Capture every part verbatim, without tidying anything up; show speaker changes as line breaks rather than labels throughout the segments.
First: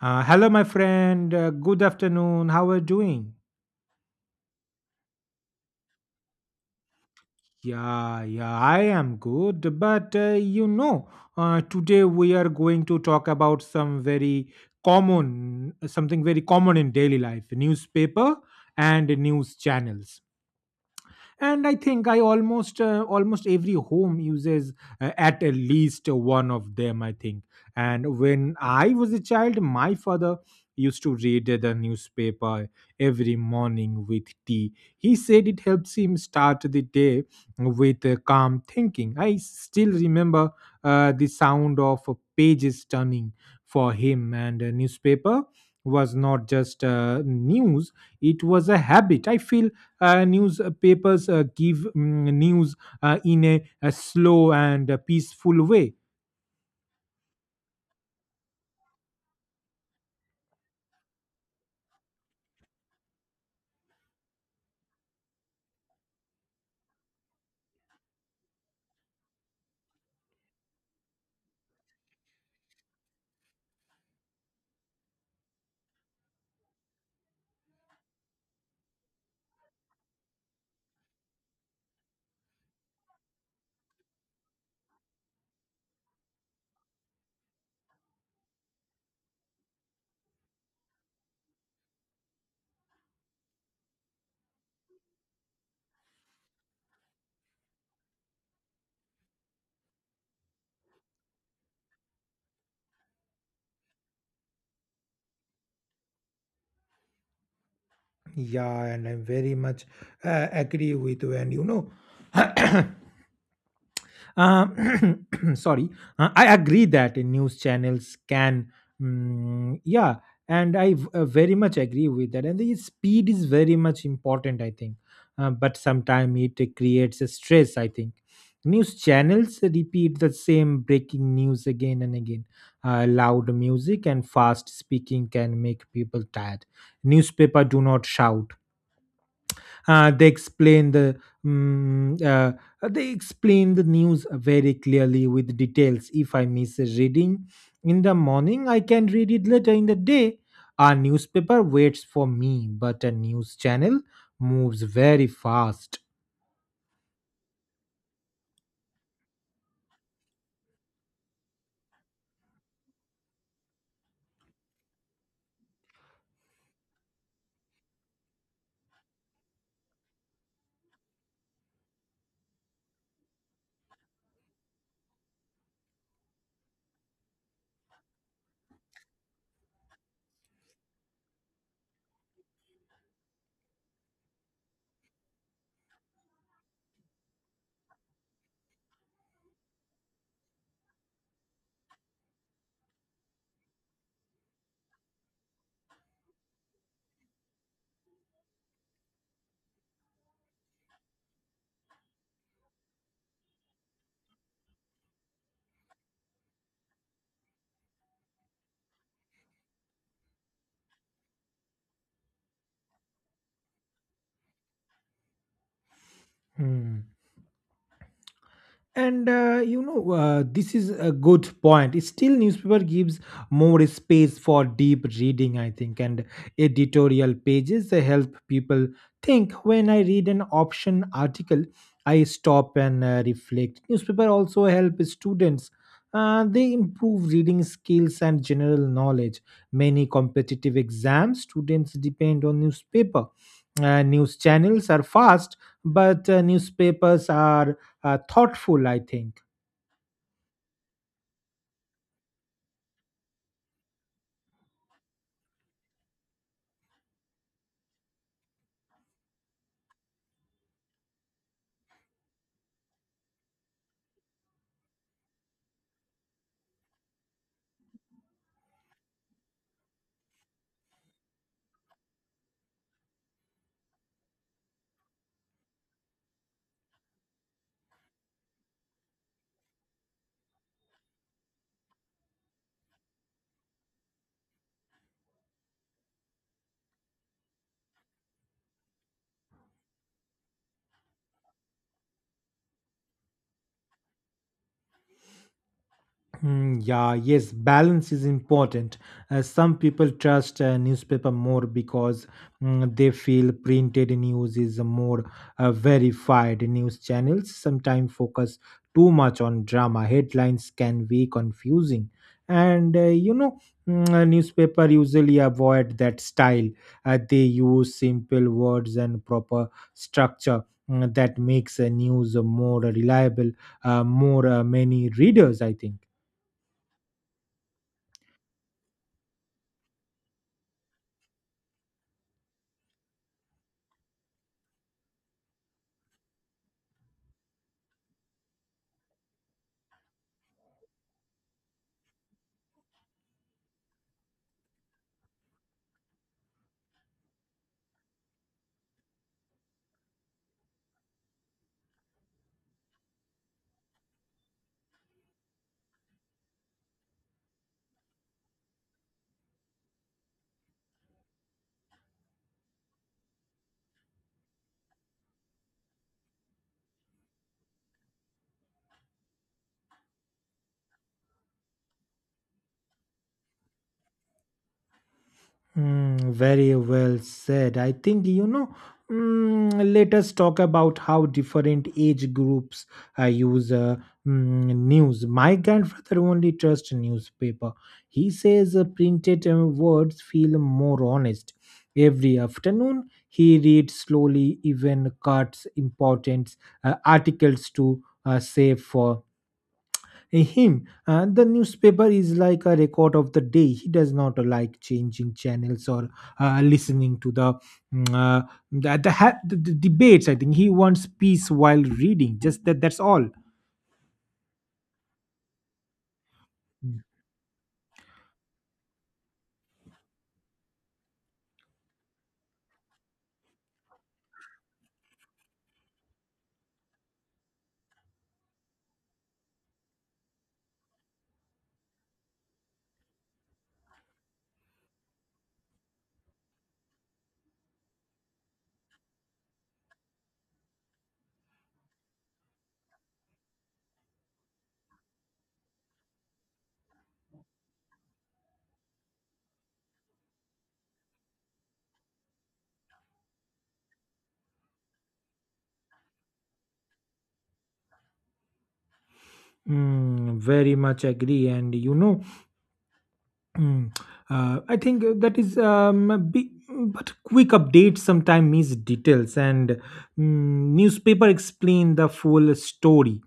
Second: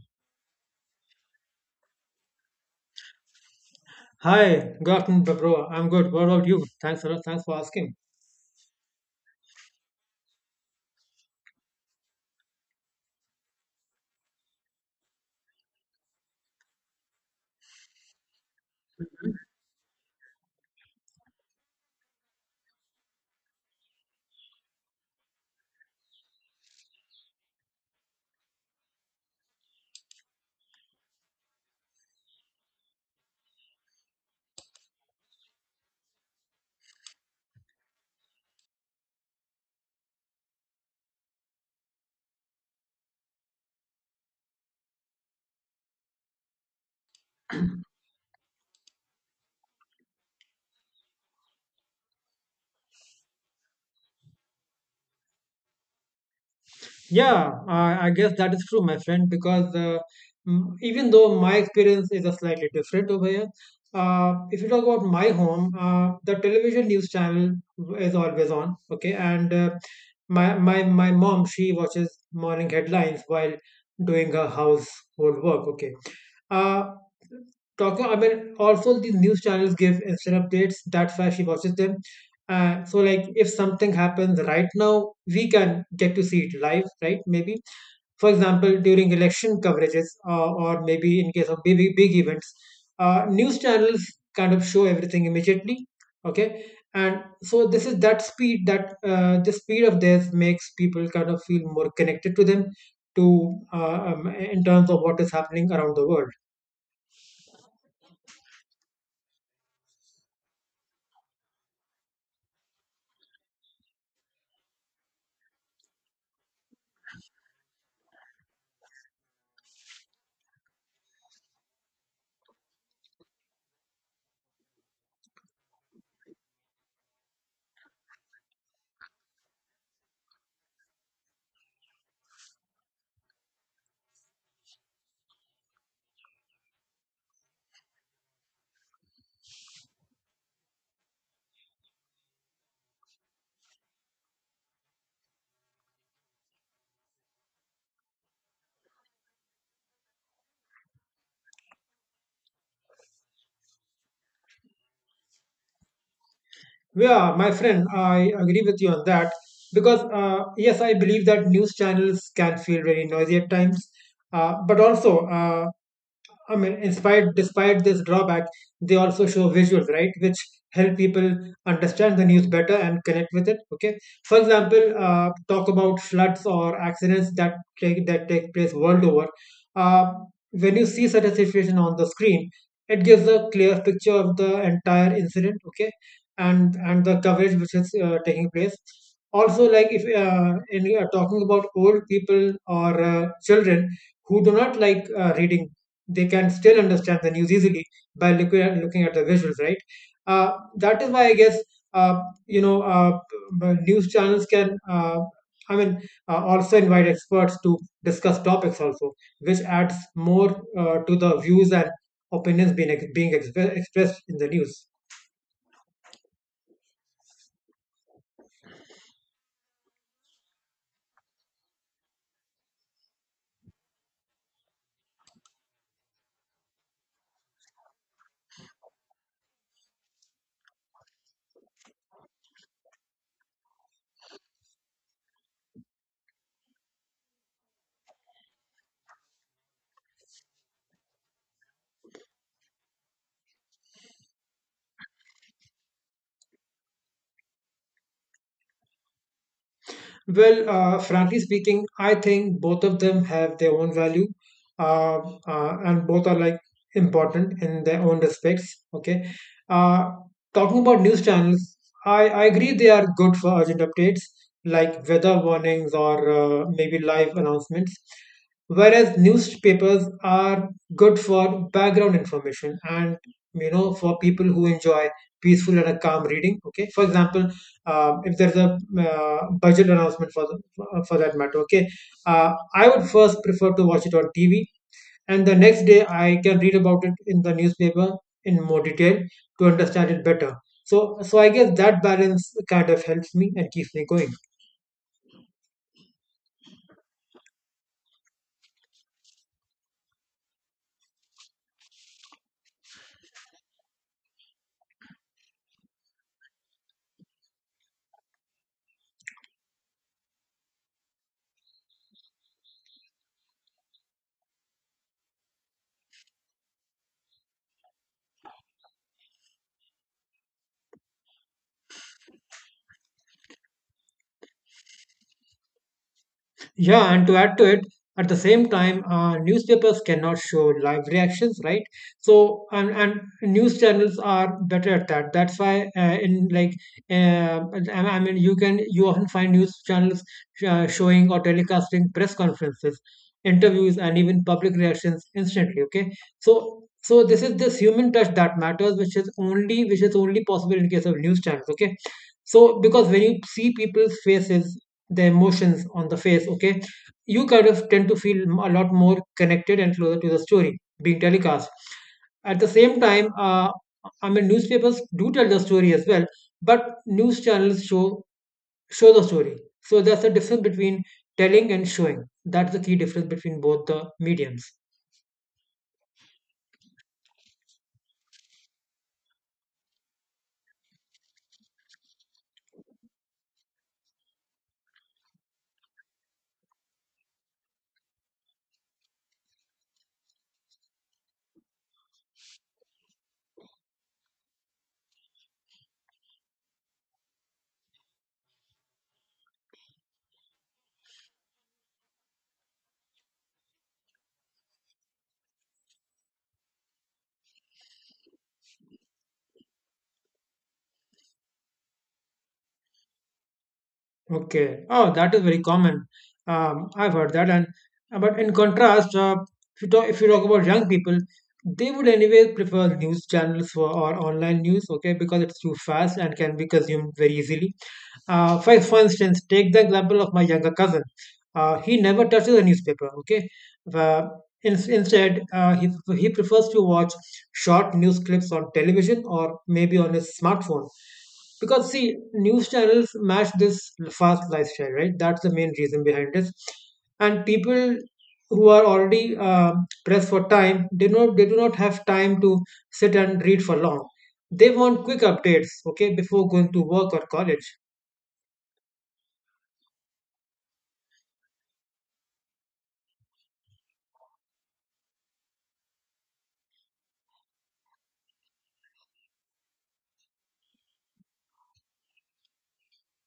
Uh, hello, my friend. Uh, good afternoon. How are you doing?
Hi, good afternoon, bro. bro. I'm good. What about you? Thanks for thanks for asking.
Yeah, yeah, I am good. But uh, you know, uh, today we are going to talk about some very common, something very common in daily life, newspaper and news channels. And I think I almost uh, almost every home uses uh, at least one of them, I think. And when I was a child, my father used to read the newspaper every morning with tea. He said it helps him start the day with uh, calm thinking. I still remember uh, the sound of pages turning. For him, and a newspaper was not just uh, news, it was a habit. I feel uh, newspapers uh, give mm, news uh, in a, a slow and a peaceful way.
Yeah, I, I guess that is true, my friend. Because uh, mm, even though my experience is a slightly different over here, uh, if you talk about my home, uh, the television news channel is always on. Okay, and uh, my my my mom she watches morning headlines while doing her household work. Okay, uh, talking I mean also these news channels give instant updates, that's why she watches them. Uh, so, like, if something happens right now, we can get to see it live, right? Maybe, for example, during election coverages, uh, or maybe in case of big big events, uh, news channels kind of show everything immediately. Okay, and so this is that speed that, uh, the speed of this makes people kind of feel more connected to them, to uh, um, in terms of what is happening around the world.
Yeah, and I very much uh, agree with you. And you know, Uh, sorry, uh, I agree that news channels can, mm, yeah, and I v- uh, very much agree with that. And the speed is very much important, I think. Uh, but sometimes it creates a stress, I think. News channels repeat the same breaking news again and again. Uh, loud music and fast speaking can make people tired. Newspaper do not shout, uh, they explain the mm, uh, uh, they explain the news very clearly with details. If I miss a reading in the morning, I can read it later in the day. A newspaper waits for me, but a news channel moves very fast.
Yeah, my friend, I agree with you on that, because uh, yes, I believe that news channels can feel very noisy at times, uh, but also uh, I mean, in spite despite this drawback, they also show visuals, right, which help people understand the news better and connect with it. Okay, for example, uh, talk about floods or accidents that take that take place world over. Uh, when you see such a situation on the screen, it gives a clear picture of the entire incident. Okay, and and the coverage which is uh, taking place. Also, like if uh, in, uh, talking about old people or uh, children who do not like uh, reading, they can still understand the news easily by looking at, looking at the visuals, right? Uh, that is why I guess uh, you know uh, b- news channels can. Uh, I mean, uh, Also invite experts to discuss topics also, which adds more uh, to the views and opinions being ex- being exp- expressed in the news.
Hmm. And uh, you know, uh, this is a good point. Still, newspaper gives more space for deep reading, I think, and editorial pages, they help people think. When I read an option article, I stop and uh, reflect. Newspaper also help students. Uh, they improve reading skills and general knowledge. Many competitive exams students depend on newspaper. Uh, news channels are fast, but uh, newspapers are uh, thoughtful, I think.
Well, uh, frankly speaking, I think both of them have their own value, uh, uh, and both are like important in their own respects. Okay. Uh, Talking about news channels, I, I agree they are good for urgent updates like weather warnings or uh, maybe live announcements, whereas newspapers are good for background information and, you know, for people who enjoy peaceful and a calm reading. Okay. For example, uh, if there's a uh, budget announcement for the, for that matter. Okay, uh, I would first prefer to watch it on T V, and the next day I can read about it in the newspaper in more detail to understand it better. So, so I guess that balance kind of helps me and keeps me going.
Mm, yeah, yes, balance is important. Uh, some people trust uh, newspaper more because, mm, they feel printed news is a more uh, verified. News channels sometimes focus too much on drama. Headlines can be confusing, and uh, you know, mm, a newspaper usually avoid that style. Uh, they use simple words and proper structure. mm, That makes a news more reliable, uh, more uh, many readers, I think.
Yeah, and to add to it, at the same time, uh, newspapers cannot show live reactions, right? So, and, and news channels are better at that. That's why, uh, in like, uh, I I mean, you can you often find news channels uh, showing or telecasting press conferences, interviews, and even public reactions instantly. Okay, so so this is this human touch that matters, which is only which is only possible in case of news channels. Okay, so because when you see people's faces, the emotions on the face, okay, you kind of tend to feel a lot more connected and closer to the story being telecast. At the same time, uh, i mean newspapers do tell the story as well, but news channels show show the story. So that's the difference between telling and showing. That's the key difference between both the mediums.
Mm, very well said. I think, you know, mm, let us talk about how different age groups uh, use uh, mm, news. My grandfather only trusts newspaper. He says uh, printed uh, words feel more honest. Every afternoon, he reads slowly, even cuts important uh, articles to uh, save. For him, uh, the newspaper is like a record of the day. He does not like changing channels or uh, listening to the mm, uh, the, the, ha- the, the debates. I think he wants peace while reading. Just that. That's all.
Okay. Oh, that is very common. Um, I've heard that. And uh, but in contrast, uh, if you talk if you talk about young people, they would anyway prefer news channels for, or online news, okay, because it's too fast and can be consumed very easily. Uh, for, for instance, take the example of my younger cousin. Uh, he never touches a newspaper, okay? Uh, Ins- Instead, uh, he, he prefers to watch short news clips on television or maybe on his smartphone. Because, see, news channels match this fast lifestyle, right? That's the main reason behind this. And people who are already uh, pressed for time, they, not, they do not have time to sit and read for long. They want quick updates, okay, before going to work or college.
Mm, very much agree. And you know, Mm. Uh, I think uh, that is um, a big, but quick updates sometimes miss details, and mm, newspaper explain the full story.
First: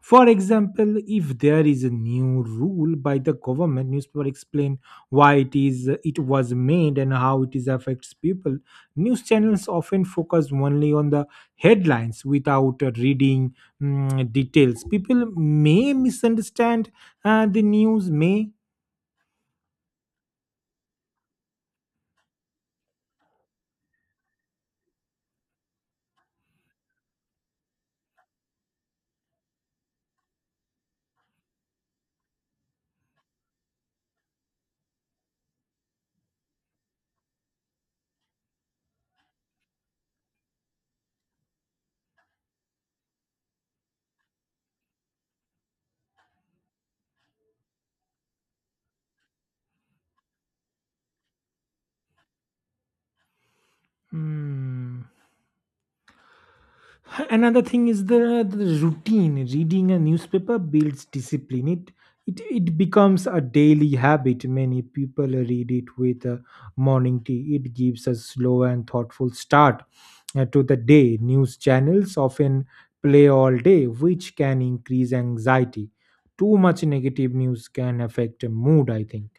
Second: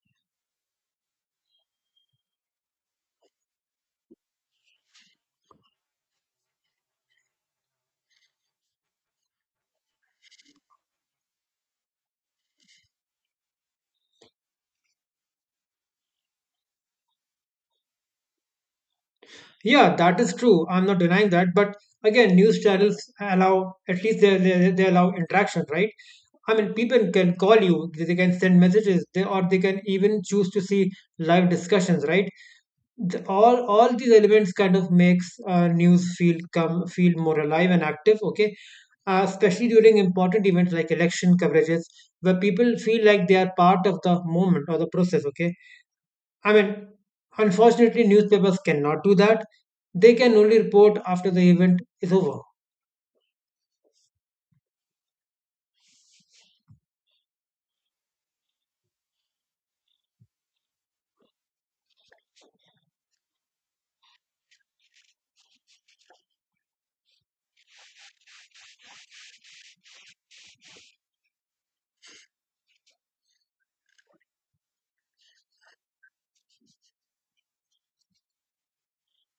For example, if there is a new rule by the government, newspaper explain why it is it was made and how it is affects people. News channels often focus only on the headlines without uh, reading mm, details. People may misunderstand uh, the news, may.
Yeah, that is true. I'm not denying that. But again, news channels allow, at least they, they, they allow interaction, right? I mean, people can call you, they can send messages, they, or they can even choose to see live discussions, right? The, all all these elements kind of makes uh, news feel come feel more alive and active. Okay, uh, especially during important events like election coverages, where people feel like they are part of the moment or the process. Okay, I mean, unfortunately, newspapers cannot do that. They can only report after the event is over.
Hmm. Another thing is the, the routine. Reading a newspaper builds discipline. It, it it becomes a daily habit. Many people read it with a morning tea. It gives a slow and thoughtful start uh, to the day. News channels often play all day, which can increase anxiety. Too much negative news can affect mood, I think.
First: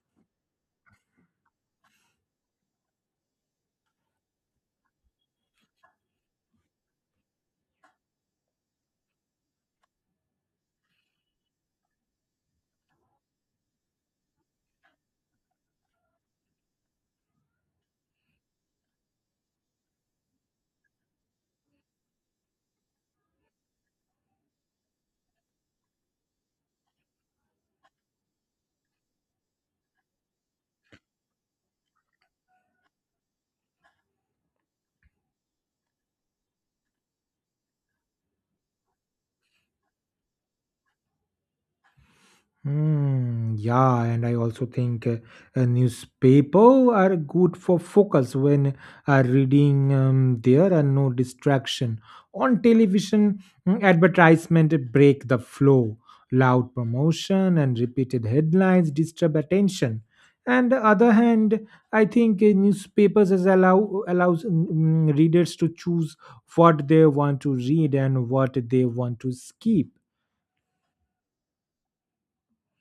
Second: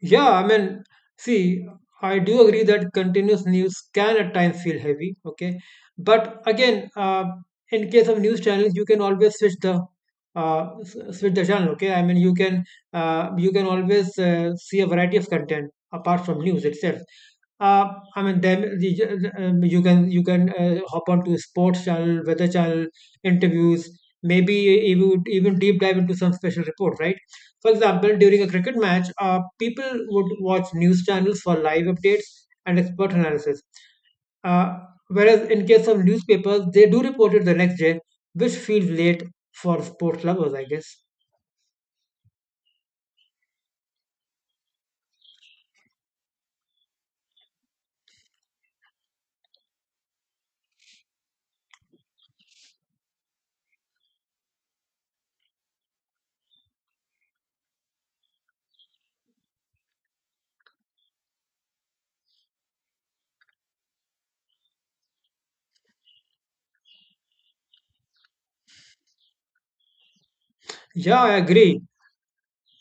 Yeah, I mean, see, I do agree that continuous news can at times feel heavy, okay? But again, uh, in case of news channels, you can always switch the uh, s- switch the channel, okay? I mean, you can uh, you can always uh, see a variety of content apart from news itself. Uh, I mean, then the- um, you can you can uh, hop on to sports channel, weather channel, interviews, maybe even even deep dive into some special report, right? For example, during a cricket match, uh, people would watch news channels for live updates and expert analysis. Uh, Whereas in case of newspapers, they do report it the next day, which feels late for sports lovers, I guess.
Hmm, yeah, and I also think uh, a newspaper are good for focus when uh, reading. Um, there are no distraction. On television, mm, advertisement break the flow. Loud promotion and repeated headlines disturb attention. And the other hand, I think uh, newspapers is allow allows mm, mm, readers to choose what they want to read and what they want to skip.
Yeah, I agree.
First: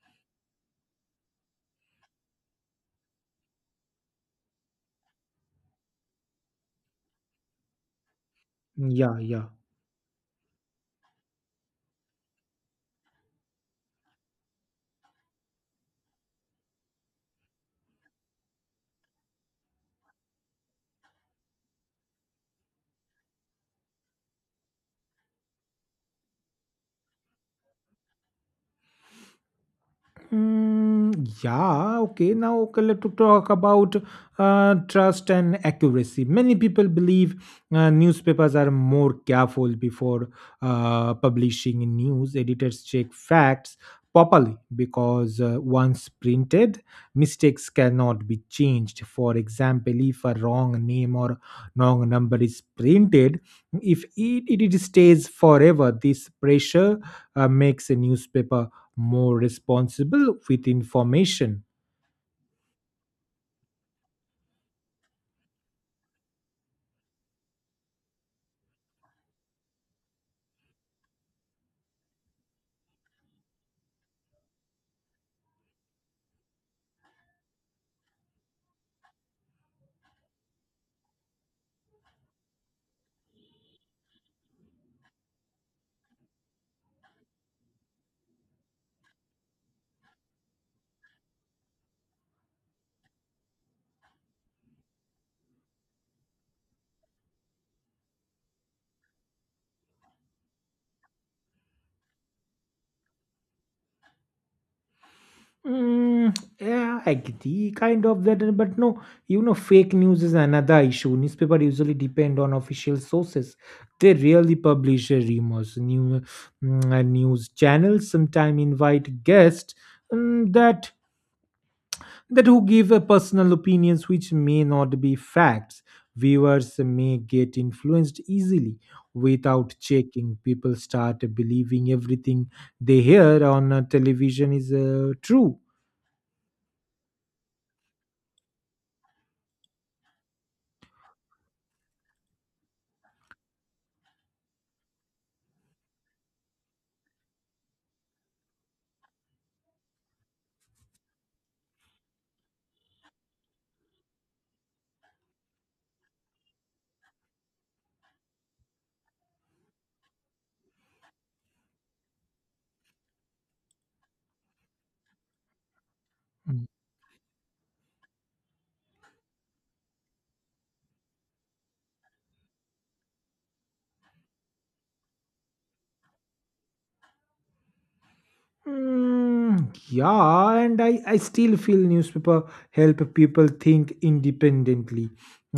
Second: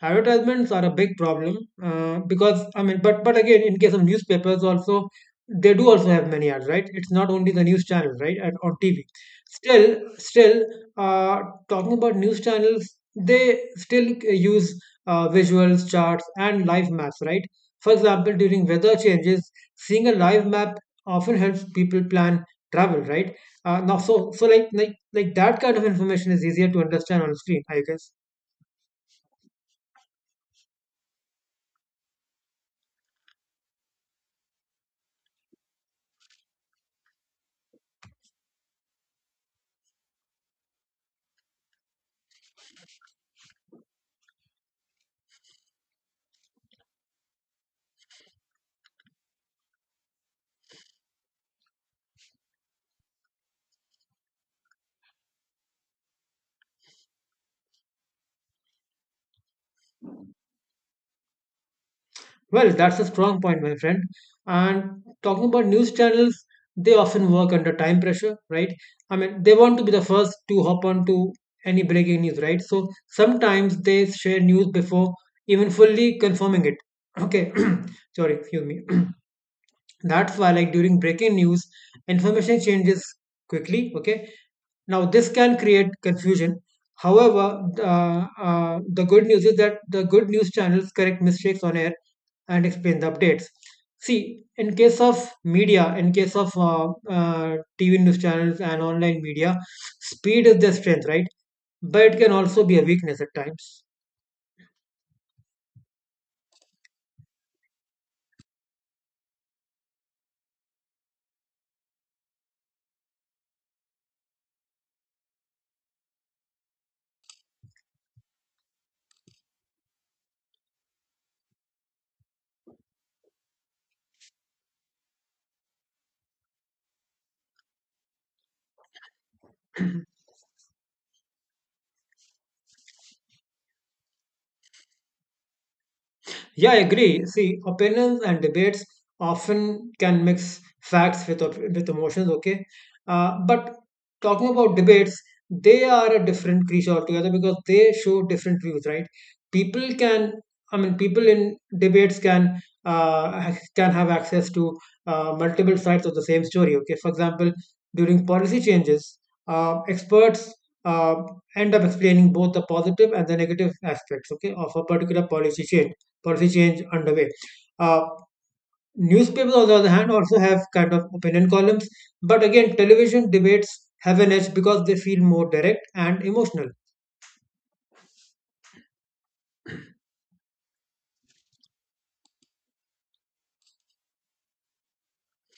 Advertisements are a big problem uh, because I mean, but but again, in case of newspapers, also they do also have many ads, right? It's not only the news channel, right, and on T V.
Yeah, yeah.
Still, still uh, talking about news channels, they still uh, use uh, visuals, charts, and live maps, right? For example, during weather changes, seeing a live map often helps people plan travel, right? Uh, now, so so like like like that kind of information is easier to understand on screen, I guess.
Mm, yeah, okay. Now, okay, let's talk about uh, trust and accuracy. Many people believe uh, newspapers are more careful before uh, publishing news. Editors check facts properly because uh, once printed, mistakes cannot be changed. For example, if a wrong name or wrong number is printed, if it, it it stays forever. This pressure uh, makes a newspaper more responsible with information.
Well, that's a strong point, my friend. And talking about news channels, they often work under time pressure, right? I mean, they want to be the first to hop on to any breaking news, right? So sometimes they share news before even fully confirming it. Okay, sorry, excuse me. That's why, like during breaking news, information changes quickly, okay? Now, this can create confusion. However, uh, uh, the good news is that the good news channels correct mistakes on air and explain the updates. See, in case of media, in case of uh, uh, T V news channels and online media, speed is their strength, right? But it can also be a weakness at times.
Mm, yeah, I agree, kind of that, but no, you know, fake news is another issue. Newspaper usually depend on official sources. They rarely publish uh, rumors. New mm, uh, news channels sometimes invite guests mm, that that who give a personal opinions, which may not be facts. Viewers may get influenced easily without checking. People start believing everything they hear on uh, television is uh, true.
Yeah, I agree. See, opinions and debates often can mix facts with op- with emotions. Okay, uh, but talking about debates, they are a different creature altogether because they show different views, right? People can, I mean, people in debates can uh, ha- can have access to uh, multiple sides of the same story. Okay, for example, during policy changes, uh, experts. Uh, End up explaining both the positive and the negative aspects, okay, of a particular policy change policy
Hmm.
change underway. Uh, Newspapers, on the other hand, also have kind of opinion columns, but again, television debates have an edge because they feel more direct and emotional.
Mm, yeah, and I, I still feel newspaper help people think independently.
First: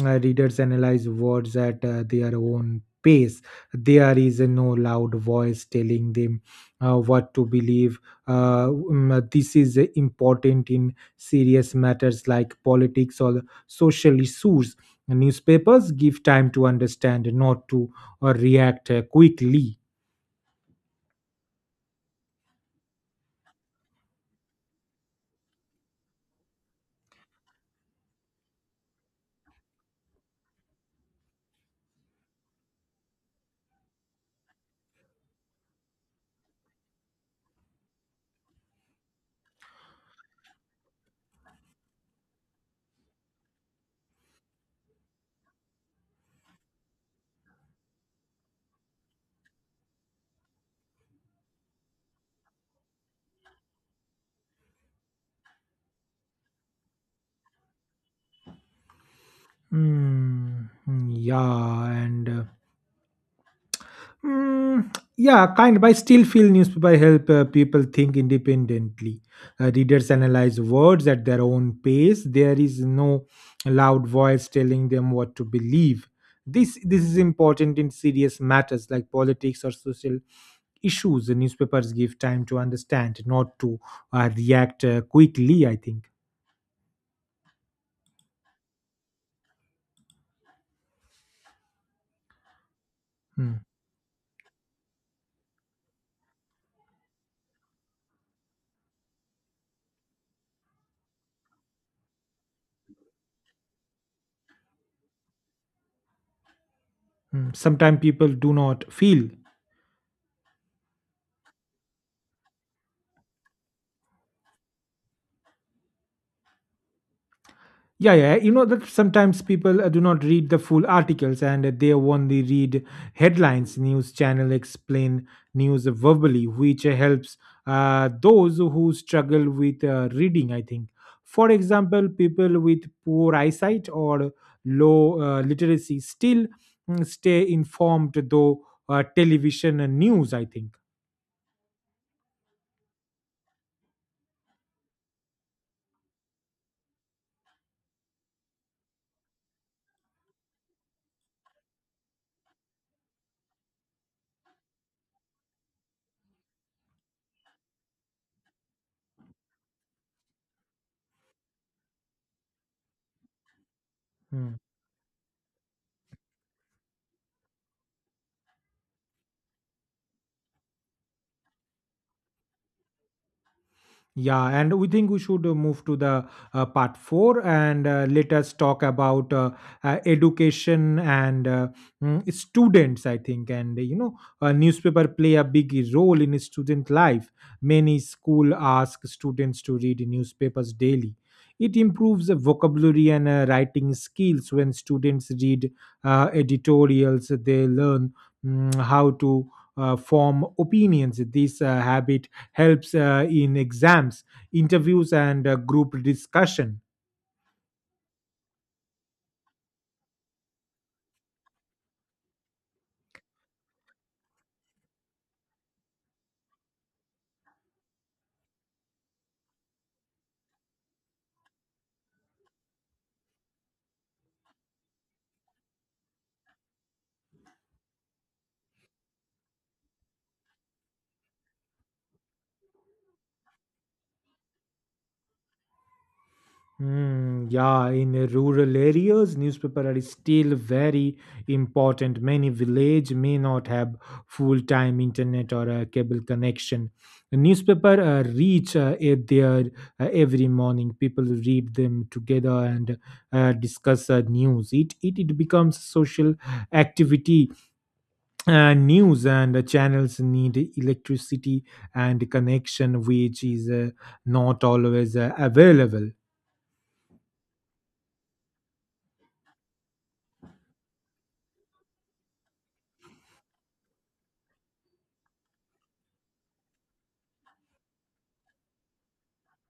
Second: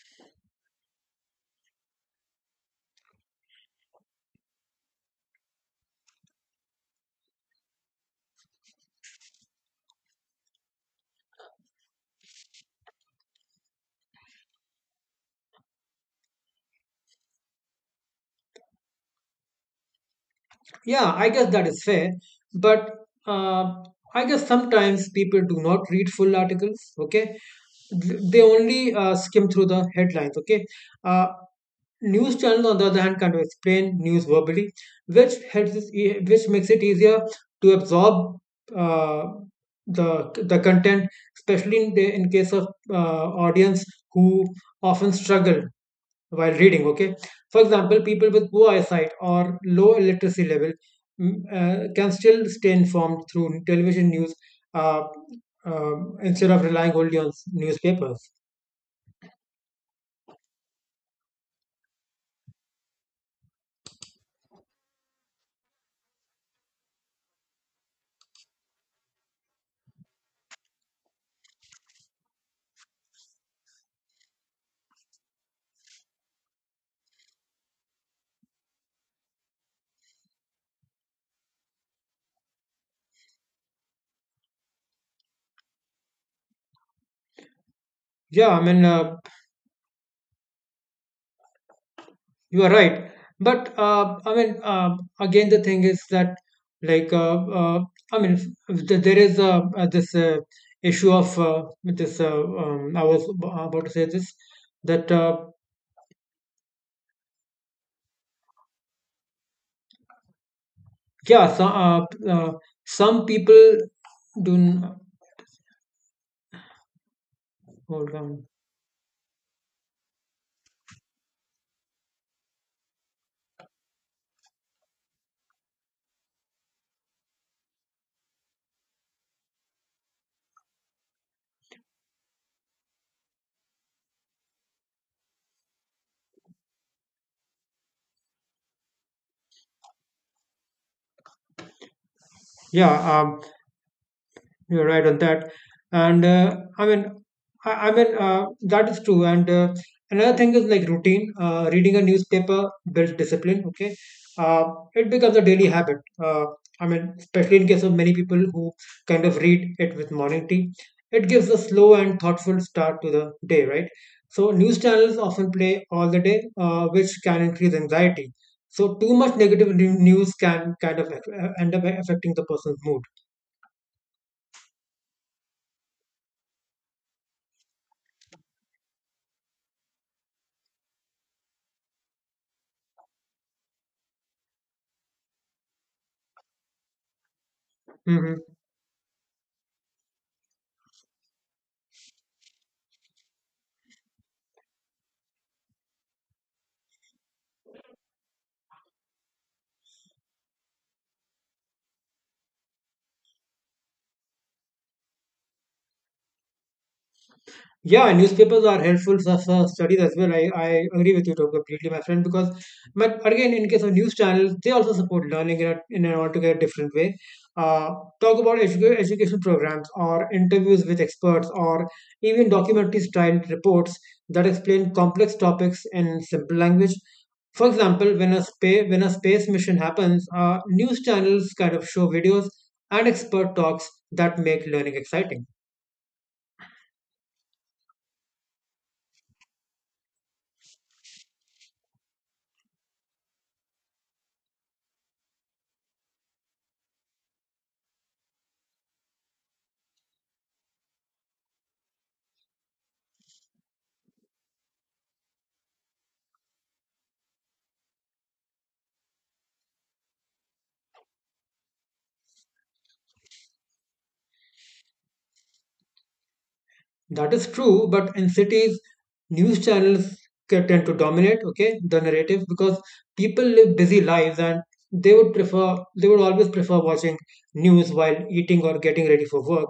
Uh, readers analyze words at uh, their own pace. There is no loud voice telling them uh, what to believe. Uh, mm, this is important in serious matters like politics or social issues. Newspapers give time to understand, not to uh, react uh, quickly.
Yeah, I guess that is fair, but uh, I guess sometimes people do not read full articles. Okay, Th- they only uh, skim through the headlines. Okay, uh, news channels, on the other hand, kind of explain news verbally, which helps us, e- which makes it easier to absorb uh, the the content, especially in the in case of uh, audience who often struggle while reading. Okay, for example, people with poor eyesight or low illiteracy level, mm, uh, can still stay informed through television news uh, uh, instead of relying only on s- newspapers.
Mm, yeah, and. Uh, Mm, yeah, kind, but I still feel newspaper help uh, people think independently. Uh, readers analyze words at their own pace. There is no loud voice telling them what to believe. This this is important in serious matters like politics or social issues. The newspapers give time to understand, not to uh, react uh, quickly, I think.
Yeah, I mean. Uh, You are right.
Hmm,
But uh, I mean, uh, again, the thing is that, like, uh, uh, I mean, f- th- there is uh, uh, this uh, issue of uh, this. Uh, um, I was ab- about to say this that, uh,
hmm. Sometimes people do not feel.
yeah, so, uh, uh, some people do. n-
Yeah,
Hold
yeah.
on.
You know that sometimes people uh, do not read the full articles, and uh, they only read headlines. News channel explain news verbally, which uh, helps uh, those who struggle with uh, reading, I think. For example, people with poor eyesight or low uh, literacy still mm, stay informed though uh, television and news, I think.
Yeah. Um, You're right on that. And uh, I mean, I, I mean uh, that is true. And uh, another thing is like routine. Uh, reading a newspaper builds discipline. Okay, uh, it becomes a daily habit. Uh, I mean, especially in case of many people who kind of read it with morning tea, it gives a slow and thoughtful start to the day. Right. So
Hmm.
news channels often play all the day, uh, which can increase anxiety. So too much negative new- news can kind of uh, end up affecting the person's mood.
Yeah, and we think we should uh, move to the uh, part four, and uh, let us talk about uh, uh, education and uh, mm, students, I think. And you know, uh, newspaper play a big role in student life. Many
Mm-hmm.
school ask students to read newspapers daily. It improves the vocabulary and uh, writing skills. When students read uh, editorials, they learn mm, how to uh, form opinions. This uh, habit helps uh, in exams, interviews, and uh, group discussion.
Yeah, newspapers are helpful for, for studies as well. I, I agree with you to- completely, my friend, because, but again, in case of news channels, they also support learning in, a, in an altogether different way. Uh, Talk about educa- education programs or interviews with experts or even documentary style reports that explain complex topics in simple language. For example, when a space when a space mission happens, uh, news channels kind of show videos and expert talks that make learning exciting.
Hmm, yeah, in the rural areas, newspaper are still very important. Many village may not have full-time internet or a cable connection. The newspaper uh, reach uh, at their uh, every morning. People read them together and uh, discuss uh, news. It, it it becomes social activity. Uh, news and uh, channels need electricity and connection, which is uh, not always uh, available.
That is true, but in cities, news channels ca- tend to dominate, okay, the narrative because people live busy lives and they would prefer, they would always prefer watching news while eating or getting ready for work.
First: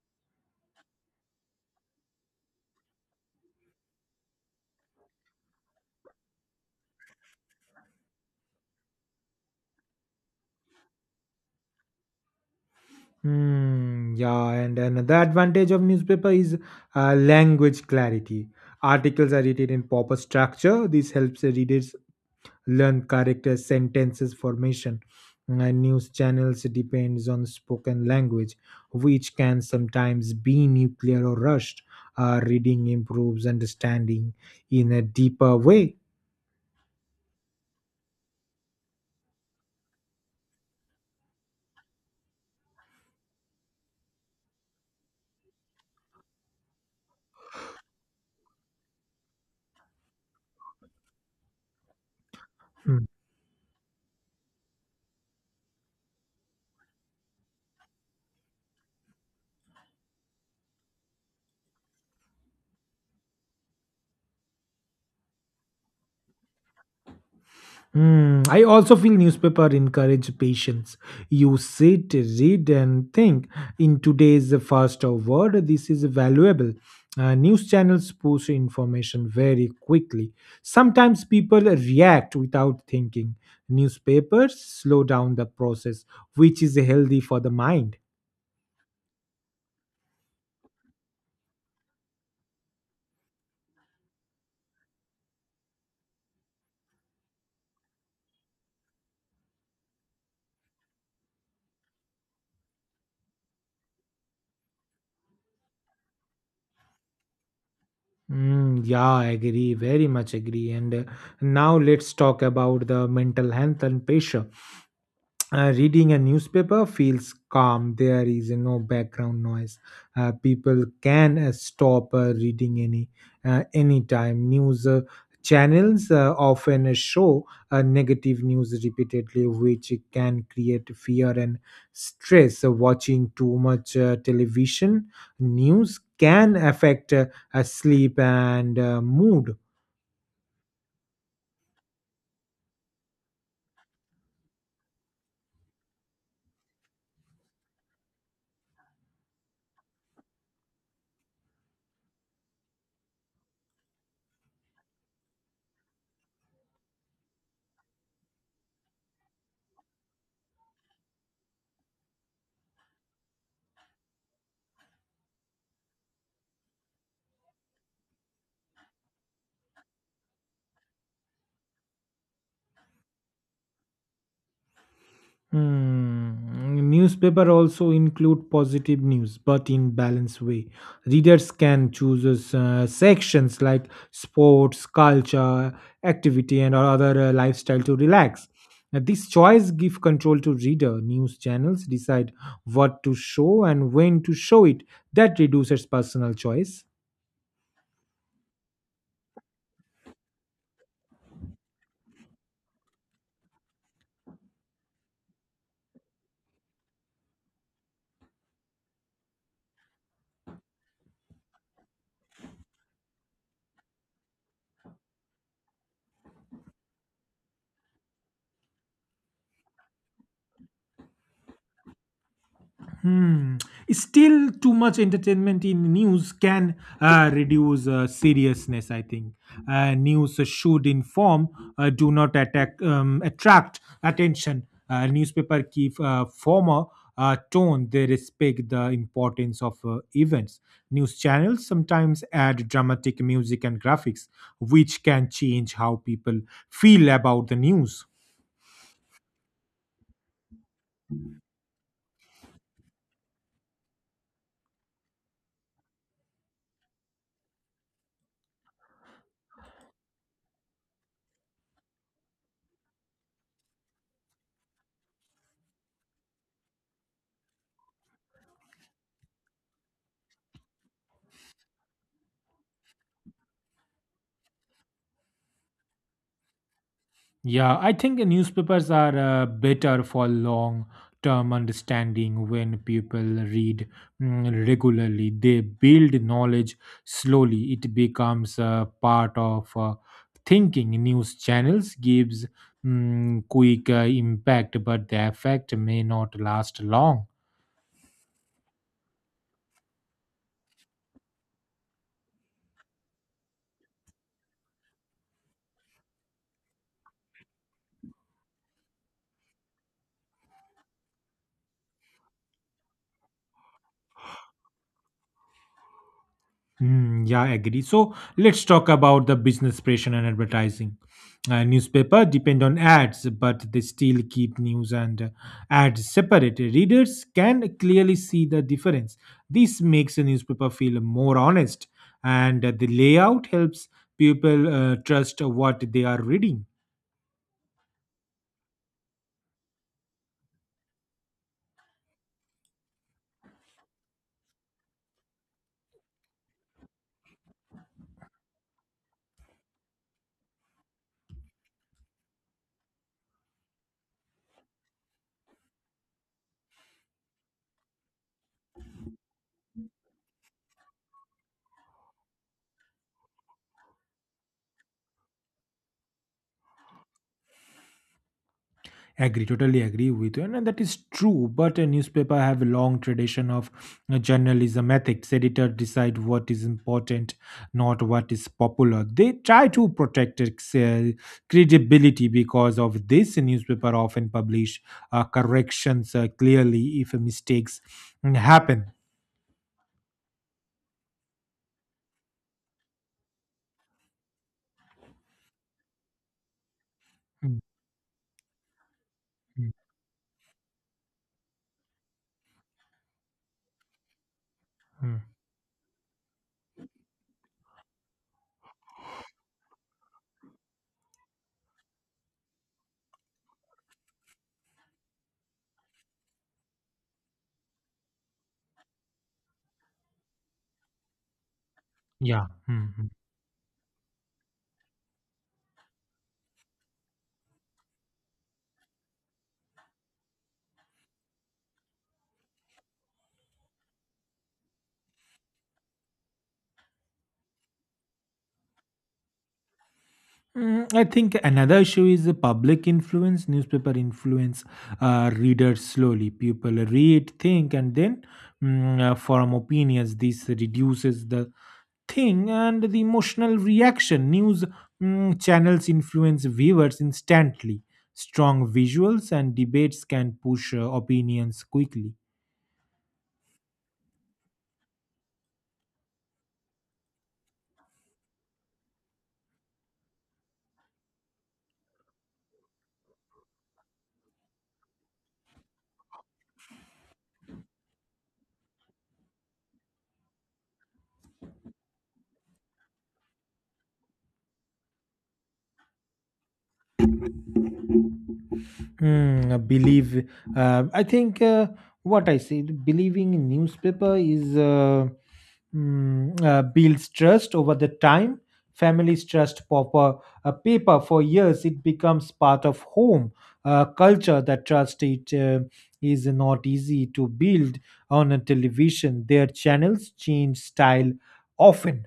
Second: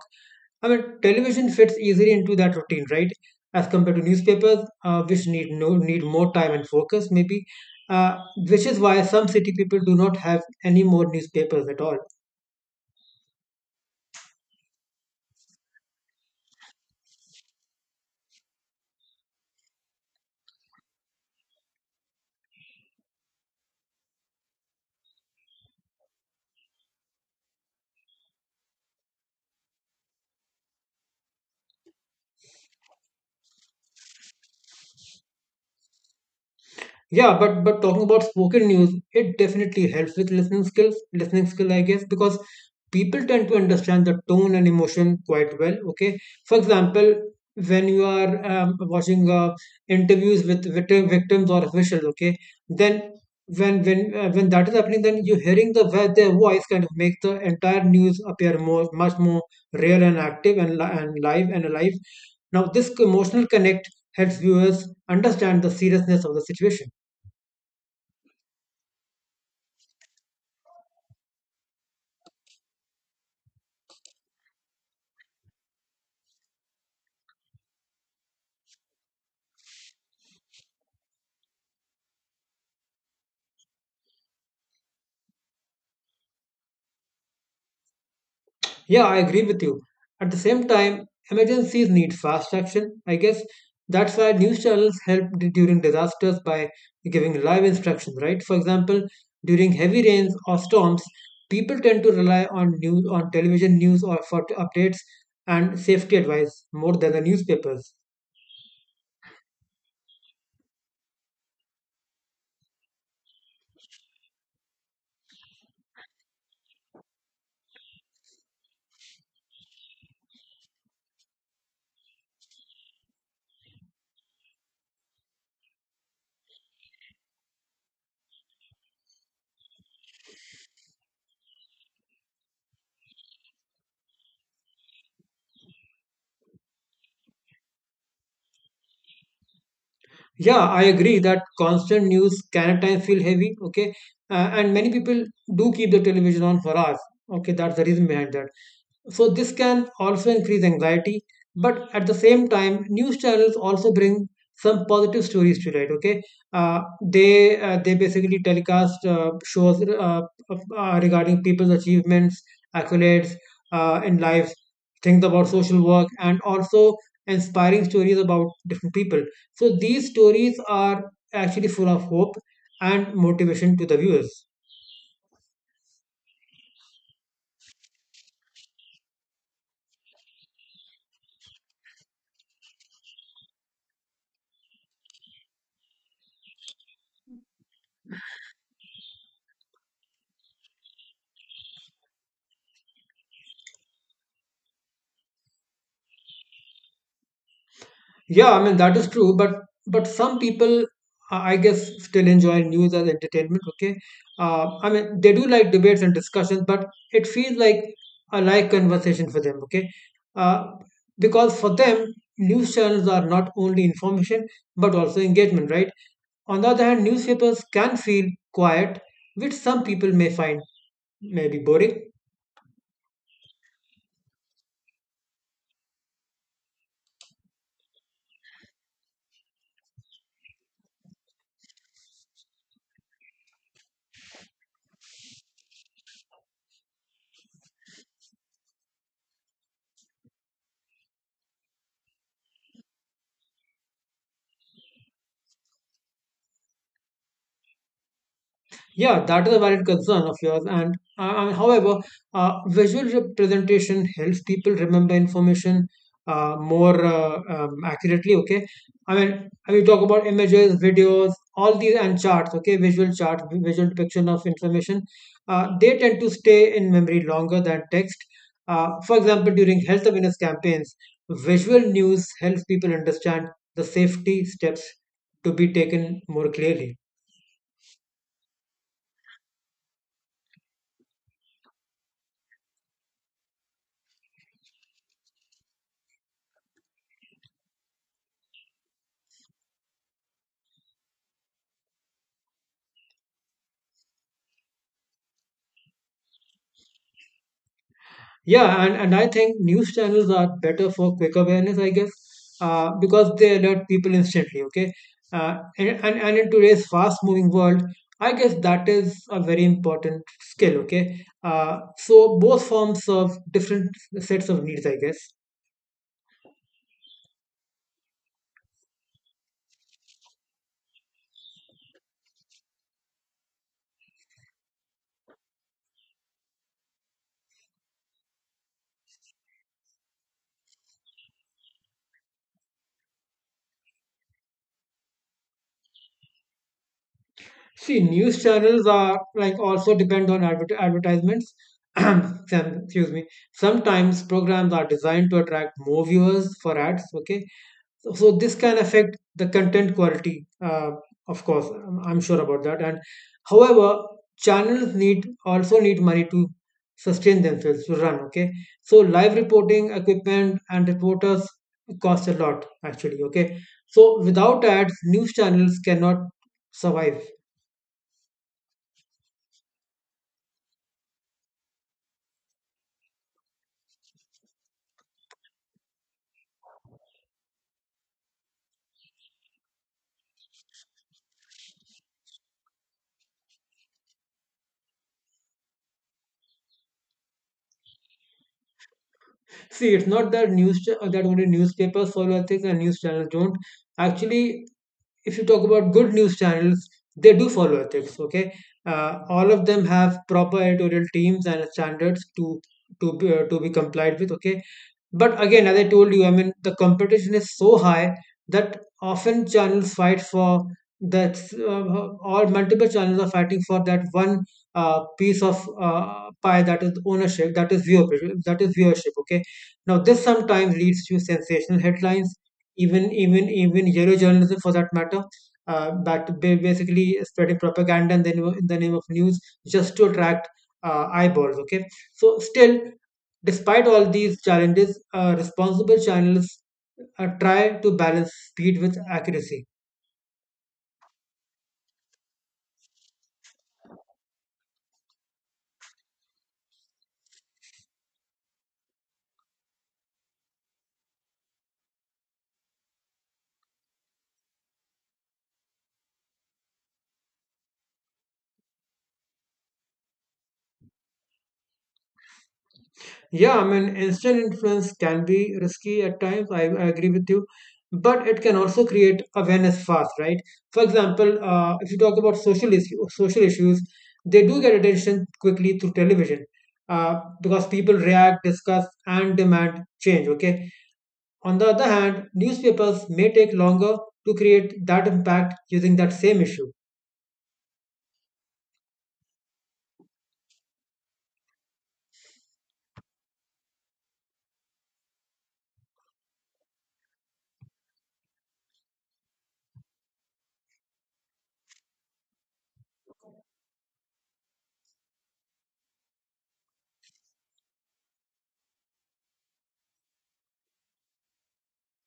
I mean, television fits easily into that routine, right? As compared to newspapers, uh, which need no need more time and focus, maybe, uh, which is why some city people do not have any more newspapers at all.
Hmm, yeah, and another advantage of newspaper is uh, language clarity. Articles are written in proper structure. This helps the readers learn character sentences formation, and news channels depends on spoken language, which can sometimes be nuclear or rushed. Uh, reading improves understanding in a deeper way.
Yeah, but but talking about spoken news, it definitely helps with listening skills, listening skill, I guess, because people tend to understand the tone and emotion quite well. Okay, for example, when you are um, watching uh, interviews with victim, victims or officials, okay, then
Hmm.
when when uh, when that is happening, then you hearing the vo- their voice kind of makes the entire news appear more much more real and active and li- and live and alive. Now, this emotional connect helps viewers understand the seriousness of the situation.
Hmm, I also feel newspaper encourage patience. You sit, read, and think. In today's fast world, this is valuable. Uh, news channels push information very quickly. Sometimes people react without thinking. Newspapers slow down the process, which is healthy for the mind.
Yeah, I agree with you. At the same time, emergencies need fast action. I guess that's why news channels help d- during disasters by giving live instructions, right? For example, during heavy rains or storms, people tend to rely on news on television news or for t- updates and safety advice more than the newspapers.
Mm, yeah, I agree, very much agree. And uh, now let's talk about the mental health and pressure. Uh, reading a newspaper feels calm. There is no background noise. Uh, people can uh, stop uh, reading any uh, anytime. News uh, channels uh, often uh, show uh, negative news repeatedly, which can create fear and stress. Uh, watching too much uh, television news can affect uh, uh, sleep and uh, mood.
Yeah, I agree that constant news can at times feel heavy, okay? Uh, and many people do keep the television on for hours. Okay, that's the reason behind that. So this can also increase anxiety, but at the same time, news channels also bring some positive stories to light. Okay, uh, they uh, they basically telecast uh, shows uh, uh, regarding people's achievements, accolades uh, in life, things about social work, and also inspiring stories about different people. So these stories are actually full of hope and motivation to the viewers.
Hmm. Newspaper also include positive news, but in balanced way. Readers can choose uh, sections like sports, culture, activity, and other uh, lifestyle to relax. Now, this choice give control to reader. News channels decide what to show and when to show it. That reduces personal choice.
Yeah, I mean that is true, but but some people, I I guess, still enjoy news as entertainment. Okay, uh, I mean they do like debates and discussions, but it feels like a live conversation for them. Okay, uh, because for them, news channels are not only information but also engagement. Right. On the other hand, newspapers can feel quiet, which some people may find maybe boring.
Hmm. Still, too much entertainment in news can uh, reduce uh, seriousness, I think. Uh, news should inform, uh, do not attack, um, attract attention. Uh, newspaper keep uh, former uh, tone. They respect the importance of uh, events. News channels sometimes add dramatic music and graphics, which can change how people feel about the news.
Yeah, that is a valid concern of yours. And uh, uh, however, uh, visual representation helps people remember information uh, more uh, um, accurately. Okay, I mean, I mean, talk about images, videos, all these, and charts. Okay, visual charts, vi- visual depiction of information. Uh, they tend to stay in memory longer than text. Uh, for example, during health awareness campaigns, visual news helps people understand the safety steps to be taken more clearly.
Yeah, I think the newspapers are uh, better for long term understanding. When people read mm, regularly, they build knowledge slowly. It becomes uh, part of uh, thinking. News channels gives mm, quick uh, impact, but the effect may not last long.
Yeah, and, and I think news channels are better for quick awareness, I guess, uh, because they alert people instantly, okay? Uh, and, and, and in today's fast moving world, I guess that is a very important skill, okay? Uh, so both forms serve different sets of needs, I guess.
Hmm, yeah, I agree. So let's talk about the business pressure and advertising. Uh, newspaper depend on ads, but they still keep news and uh, ads separate. Readers can clearly see the difference. This makes a newspaper feel more honest, and uh, the layout helps people uh, trust what they are reading.
See, news channels are like also depend on adver- advertisements. Some- Excuse me. Sometimes programs are designed to attract more viewers for ads, okay? So, so this can affect the content quality, uh, of course. I'm I'm sure about that. And however, channels need also need money to sustain themselves to run. Okay, so live reporting equipment and reporters cost a lot actually. Okay, so without ads, news channels cannot survive.
Agree, totally agree with you, and, and that is true. But a newspaper have a long tradition of uh, journalism ethics. Editor decide what is important, not what is popular. They try to protect its uh, credibility because of this. Newspaper often publish uh, corrections uh, clearly if mistakes mm, happen.
See, it's not that news cha- that only newspapers follow ethics and news channels don't. Actually, if you talk about good news channels, they do
Mm,
follow ethics. Okay, uh, all of
mm,
them have proper editorial teams and standards to to be, uh, to be complied with. Okay,
mm.
but again, as I told you, I mean, the competition is so high that often channels fight for that, uh, or multiple channels are fighting for that one uh, piece of uh, pie, that is ownership, that is viewership, that is viewership. Okay, now this sometimes leads to sensational headlines,
Yeah. Mm, mm.
even even even yellow journalism for that matter. Uh, that ba- basically spreading propaganda in the, nu- in the name of news just to attract uh, eyeballs. Okay, so still, despite all these challenges, uh, responsible channels uh, try to balance speed with accuracy.
Mm, I think another issue is the public influence. Newspaper influence uh, readers slowly. People read, think, and then mm, uh, form opinions. This reduces the thing and the emotional reaction. News mm, channels influence viewers instantly. Strong visuals and debates can push uh, opinions quickly.
Yeah, I mean, instant influence can be risky at times. I, I agree with you, but it can also create awareness fast, right? For example, uh, if you talk about social issue, social issues, they do get attention quickly through television uh, because people react, discuss, and demand change. Okay. On the other hand, newspapers may take longer to create that impact using that same issue.
Hmm, I believe. Uh, I think uh, What I said, believing in newspaper is uh, mm, uh, builds trust over the time. Families trust paper, uh, paper for years. It becomes part of home uh, culture. That trust it uh, is not easy to build on a television. Their channels change style often.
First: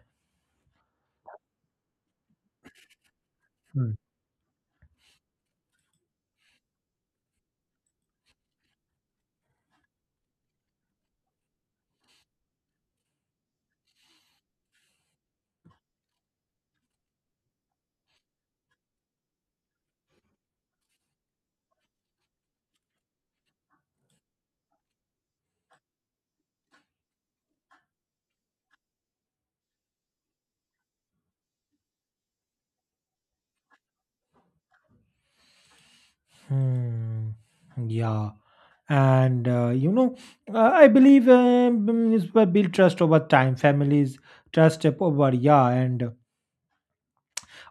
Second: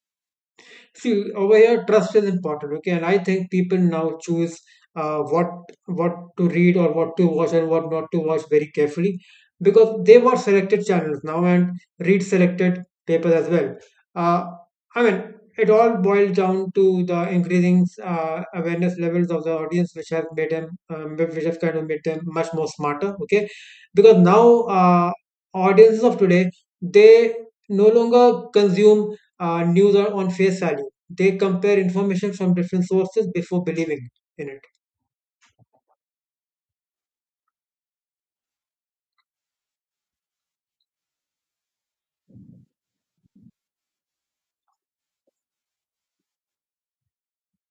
See, over here, trust is important. Okay, and I think people
Hmm.
now choose uh, what what to read or what to watch and what not to watch very carefully because they watch selected channels now and read selected papers as well. Uh, I mean, it all boils down to the increasing uh, awareness levels of the audience, which have made them, um, which have kind of made them much more smarter. Okay, because now uh, audiences of today they no longer consume uh, news are on face value. They compare information from different sources before believing in it.
Hmm. Yeah. And, uh, you know, uh, I believe uh, mm, it's by build trust over time, families trust up over, yeah. And uh,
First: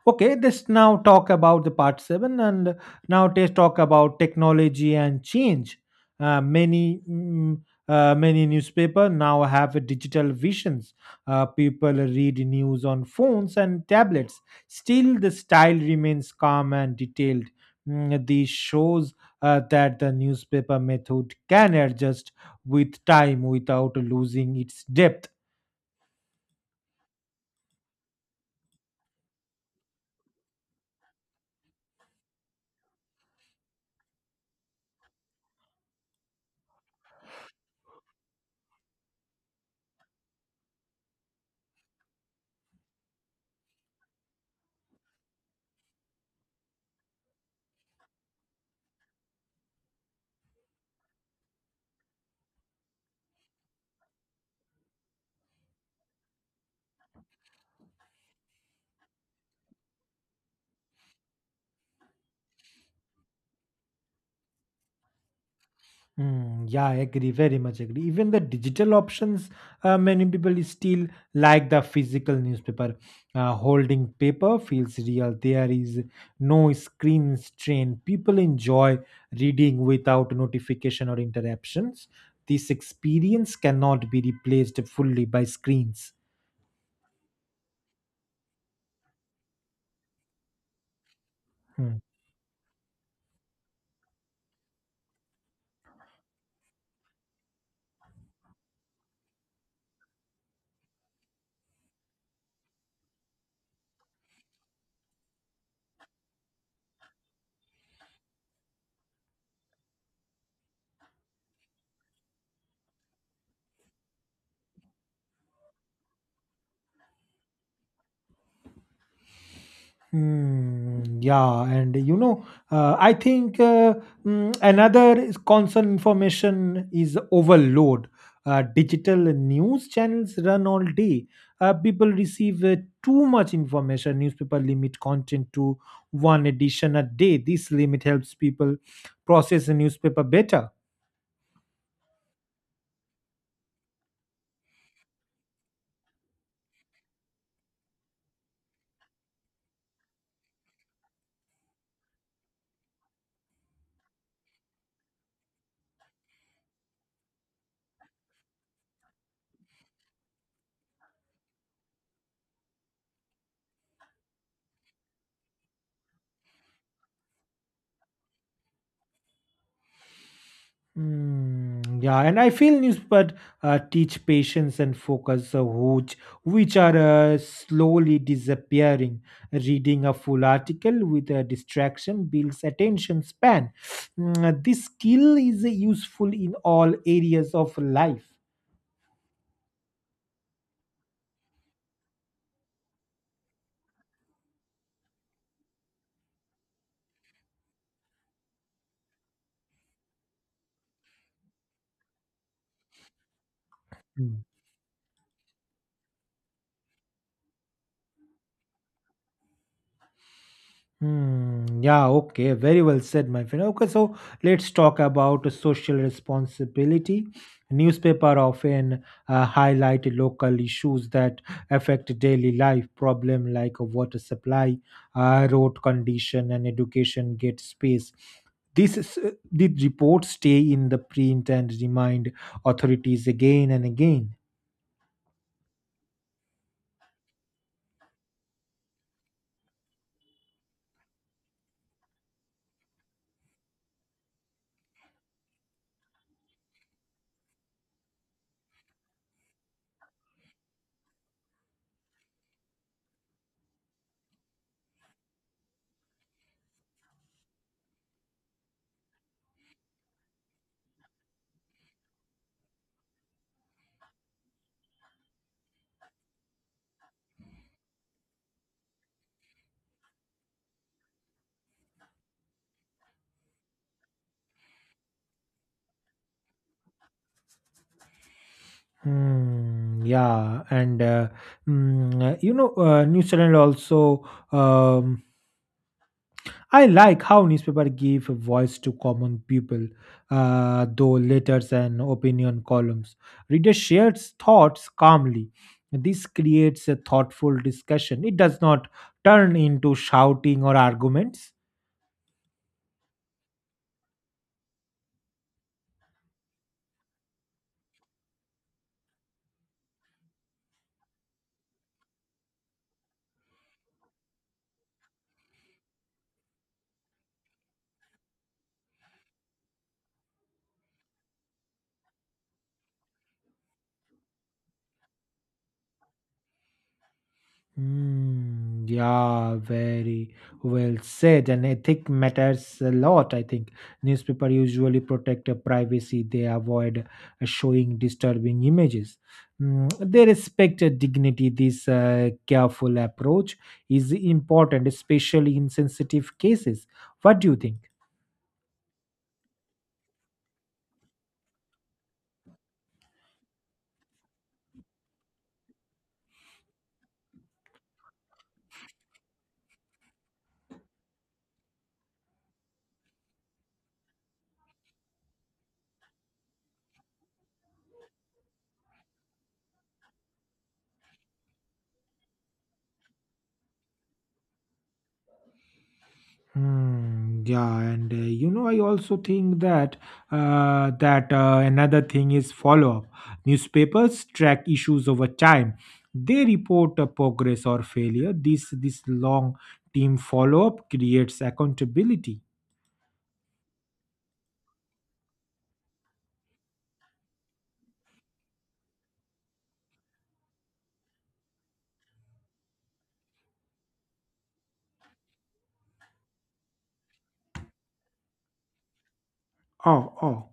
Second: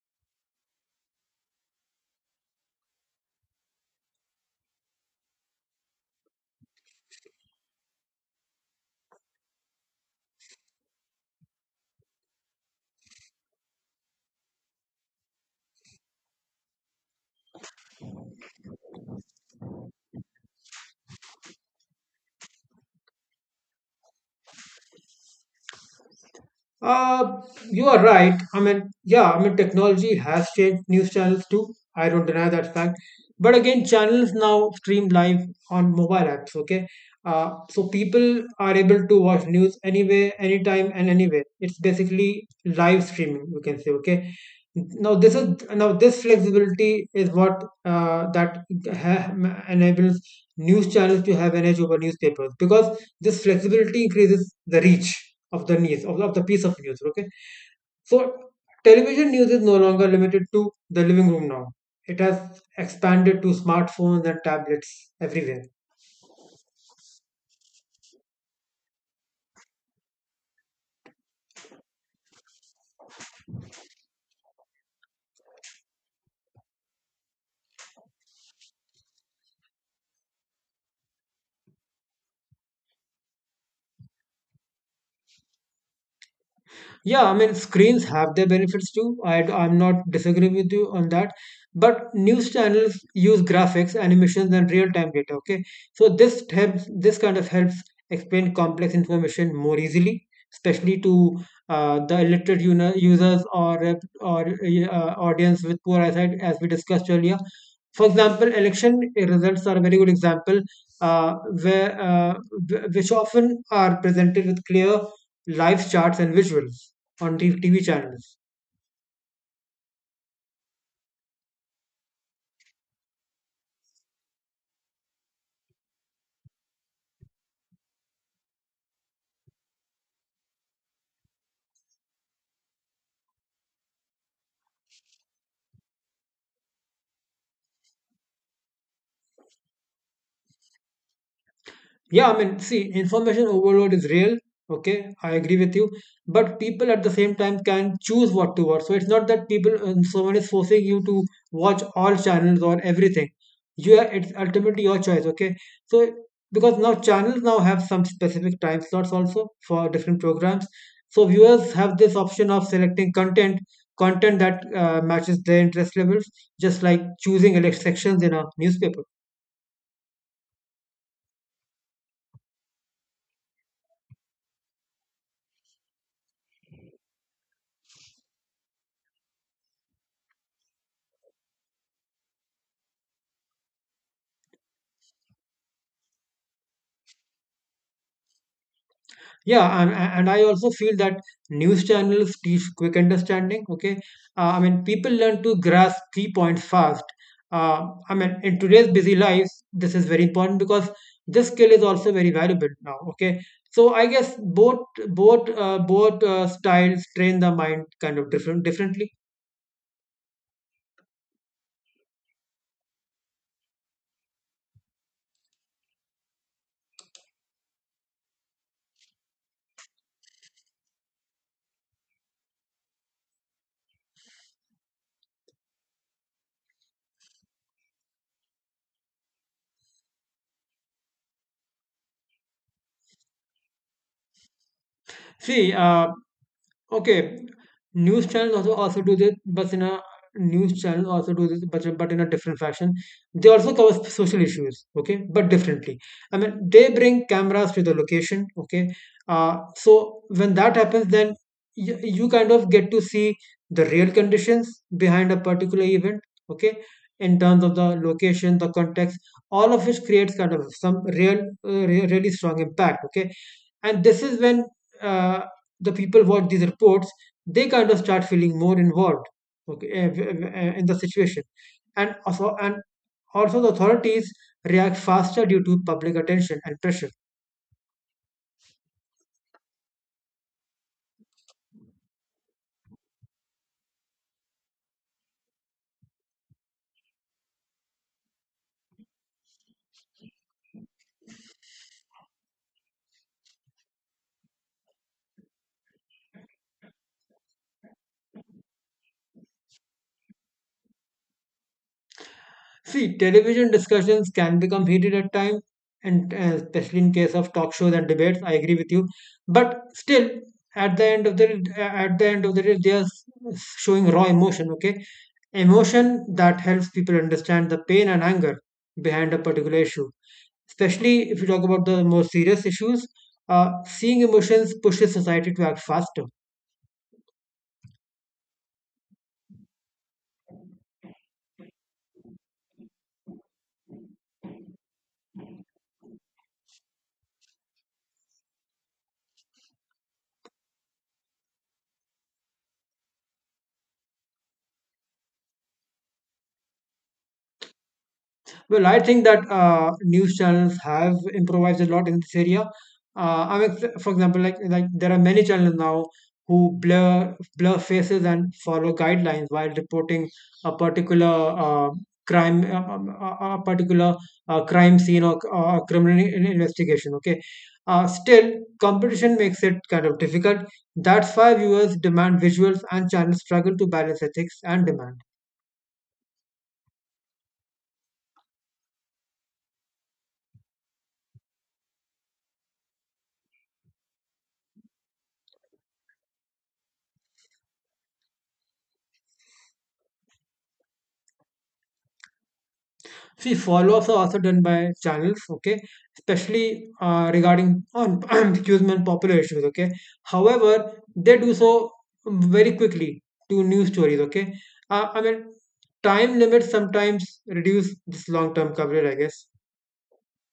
Okay, let's now talk about the part seven, and now let's talk about technology and change. Uh, many mm, uh, many newspaper now have digital visions. Uh, people read news on phones and tablets. Still, the style remains calm and detailed. Mm, this shows uh, that the newspaper method can adjust with time without losing its depth.
Uh, you are right. I mean, yeah, I mean, technology has changed news channels too. I don't deny that fact. But again, channels now stream live on mobile apps, okay? Uh, so people are able to watch news anywhere, anytime, and anywhere. It's basically live streaming, you can say, okay? Now this is now This flexibility is what uh, that ha- enables news channels to have an edge over newspapers because this flexibility increases the reach of the news of, of the piece of news, okay, so television news is no longer limited to the living room. Now it has expanded to smartphones and tablets everywhere.
Hmm, yeah, I agree, very much agree. Even the digital options, uh, many people still like the physical newspaper. Uh, holding paper feels real. There is no screen strain. People enjoy reading without notification or interruptions. This experience cannot be replaced fully by screens.
Yeah, I mean, screens have their benefits too. I, I'm not disagree with you on that.
Hmm.
But news channels use graphics, animations, and real-time data. Okay, so this helps. This kind of helps explain complex information more easily, especially to uh, the illiterate uni- users or uh, or uh, audience with poor eyesight, as we discussed earlier. For example, election results are a very good example, uh, where uh, wh- which often are presented with clear live charts and visuals on T V channels.
Hmm, yeah, and you know, uh, I think uh, mm, another is constant information is overload. Uh, digital news channels run all day. Uh, people receive uh, too much information. Newspaper limit content to one edition a day. This limit helps people process the newspaper better.
Yeah, I mean, see, information overload is real. Okay, I agree with you. But people at the same time can choose what to watch. So it's not that people, um, someone is forcing you to watch all channels or everything. You are, it's ultimately your choice. Okay, so because now channels now have some specific time slots also for different programs. So viewers have this option of selecting content content that uh, matches their interest levels, just like choosing elect sections in a newspaper.
Mm, yeah, and I feel newspaper uh, teach patience and focus, uh, which which are uh, slowly disappearing. Reading a full article with a distraction builds attention span. Mm, this skill is useful in all areas of life.
Yeah, and, and I also feel that news channels teach quick understanding. Okay, uh, I mean, people learn to grasp key points fast. Uh, I mean, in today's busy lives, this is very important because this skill is also very valuable now. Okay, so I guess
Hmm.
both both uh, both uh, styles train the mind kind of different differently.
Hmm. Yeah, okay. Very well said, my friend. Okay, so let's talk about social responsibility. Newspaper often uh, highlight local issues that affect daily life. Problem like water supply, uh, road condition, and education get space. This is, uh, the reports stay in the print and remind authorities again and again.
See, uh, Okay, news channels also also do this, but in a news channel also do this, but but in a different fashion. They also cover s- social issues, okay, but differently. I mean, they bring cameras to the location, okay. Uh, so when that happens, then you, you kind of get to see the real conditions behind a particular event, okay, in terms of the location, the context, all of which creates kind of some real, uh, re- really strong impact, okay. And this is when. Uh, the people watch these reports, they kind of start feeling more involved, okay, eh, eh, in the situation, and also and also the authorities react faster due to public attention and pressure.
Hmm, yeah, and uh, mm, uh, you know, uh, New Zealand also. Um, I like how newspaper give voice to common people, uh, though letters and opinion columns. Reader shares thoughts calmly. This creates a thoughtful discussion. It does not turn into shouting or arguments.
See, television discussions can become heated at times, and uh, especially in case of talk shows and debates, I agree with you, but still, at the end of the at the end of the day, they are showing raw emotion, okay, emotion that helps people understand the pain and anger behind a particular issue. Especially if you talk about the more serious issues, uh, seeing emotions pushes society to act faster.
Mm, yeah, very well said. And ethic matters a lot, I think. Newspaper usually protect uh, privacy. They avoid uh, showing disturbing images. Mm, they respect uh, dignity. This uh, careful approach is important, especially in sensitive cases. What do you think?
Well, I think that uh, news channels have improvised a lot in this area. Uh, I mean, for example, like like there are many channels now who blur blur faces and follow guidelines while reporting a particular uh, crime, uh, um, a, a particular uh, crime scene or, or a criminal in- investigation. Okay, uh, still competition makes it kind of difficult. That's why viewers demand visuals, and channels struggle to balance ethics and demand.
Hmm, yeah, and uh, you know, I also think that uh, that uh, another thing is follow-up. Newspapers track issues over time. They report uh, progress or failure. This this long team follow-up creates accountability.
See, follow-ups are also done by channels, okay, especially uh, regarding on excuse me, on popular issues, okay. However, they do so um, very quickly to news stories, okay. Uh, I mean, time limits sometimes reduce this long-term coverage, I guess.
Oh, oh.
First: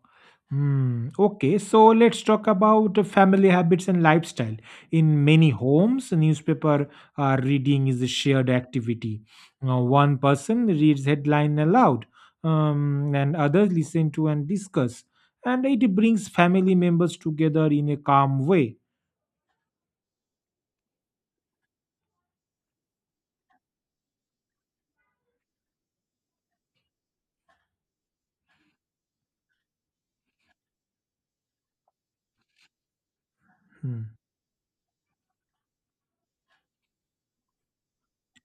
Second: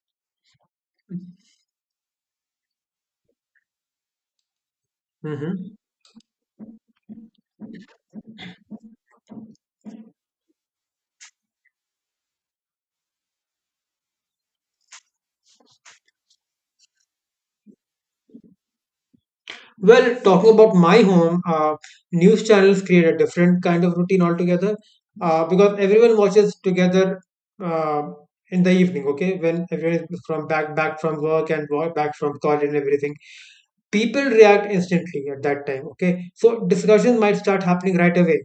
Hmm. Okay, so let's talk about the family habits and lifestyle. In many
Hmm.
homes, newspaper uh, reading is a shared activity. Uh, one person reads headline aloud, um, and others listen to and discuss, and it brings family members together in a calm way.
Well, talking about my home, uh, news channels create a different kind of routine altogether uh, because everyone watches together uh, in the evening. Okay, when everyone is from back back from work and work, back from college and everything,
Hmm.
people react instantly at that time. Okay, so discussions might start happening right away.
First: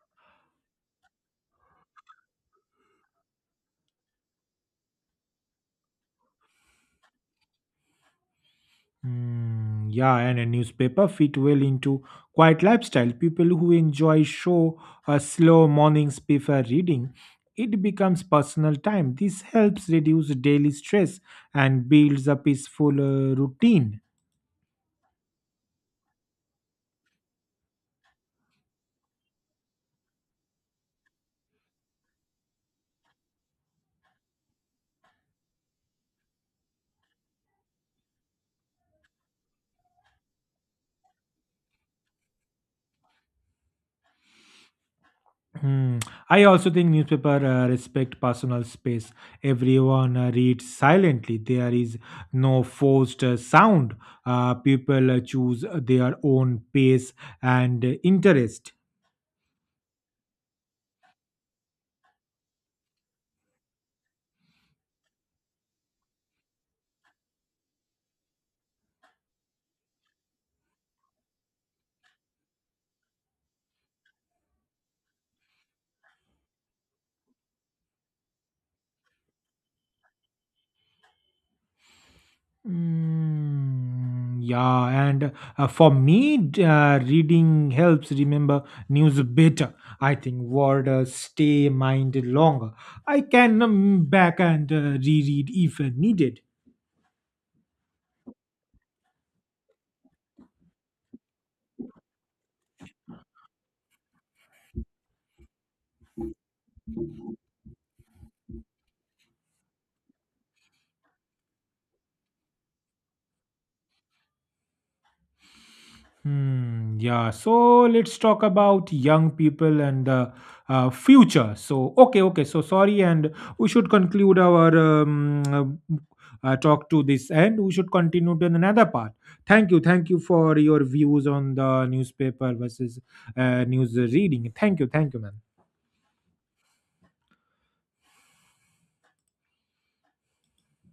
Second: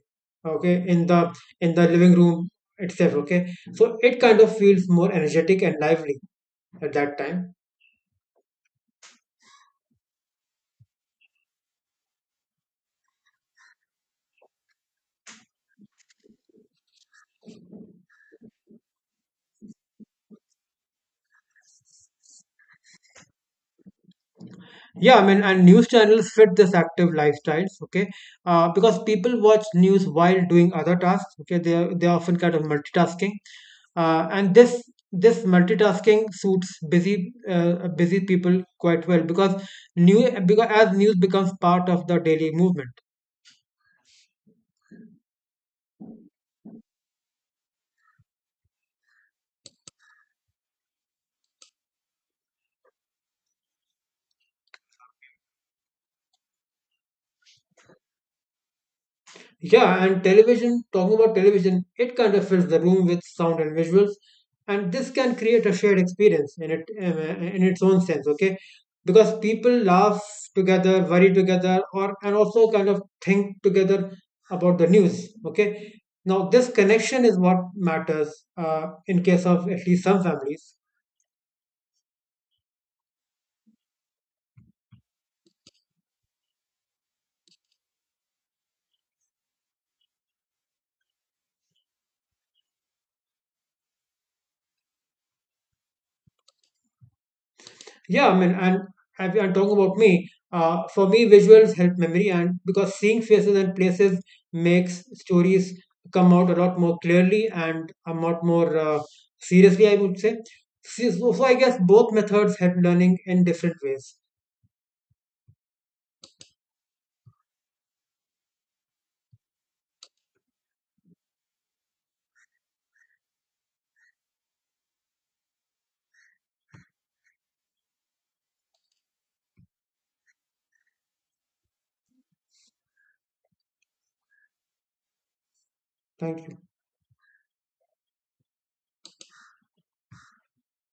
Okay, in the in the living room itself. Okay, so it kind of feels more energetic and lively at that time.
Mm, yeah, and a newspaper fit well into quiet lifestyle. People who enjoy show a slow mornings prefer reading. It becomes personal time. This helps reduce daily stress and builds a peaceful uh, routine.
Yeah, I mean, and news channels fit this active lifestyles, okay? Uh, because people watch news while doing other tasks, okay? They are, they are often kind of multitasking, uh, and this this multitasking suits busy uh, busy people quite well because new because as news becomes part of the daily movement.
Hmm. I also think newspaper uh, respect personal space. Everyone uh, reads silently. There is no forced uh, sound. Uh, people uh, choose their own pace and uh, interest.
Yeah, and television, talking about television, it kind of fills the room with sound and visuals, and this can create a shared experience in it um, uh, in its own sense, okay? Because people laugh together, worry together, or and also kind of think together about the news, okay? Now, this connection is what matters uh, in case of at least some families.
Mm, yeah, and uh, for me, d- uh, reading helps remember news better. I think word uh, stay mind longer. I can um, back and uh, reread if uh, needed.
Yeah, I mean, and have I'm talking about me. Uh, for me, visuals help memory, and because seeing faces and places makes stories come out a lot more clearly and a lot more uh, seriously, I would say. See, So, so I guess both methods help learning in different ways.
Hmm, yeah, so let's talk about young people and the uh, future. So, okay, okay, so sorry, and we should conclude our um, uh, uh, talk to this end. We should continue to another part. Thank you, thank you for your views on the newspaper versus uh, news reading. Thank you, thank you, man.
Thank you.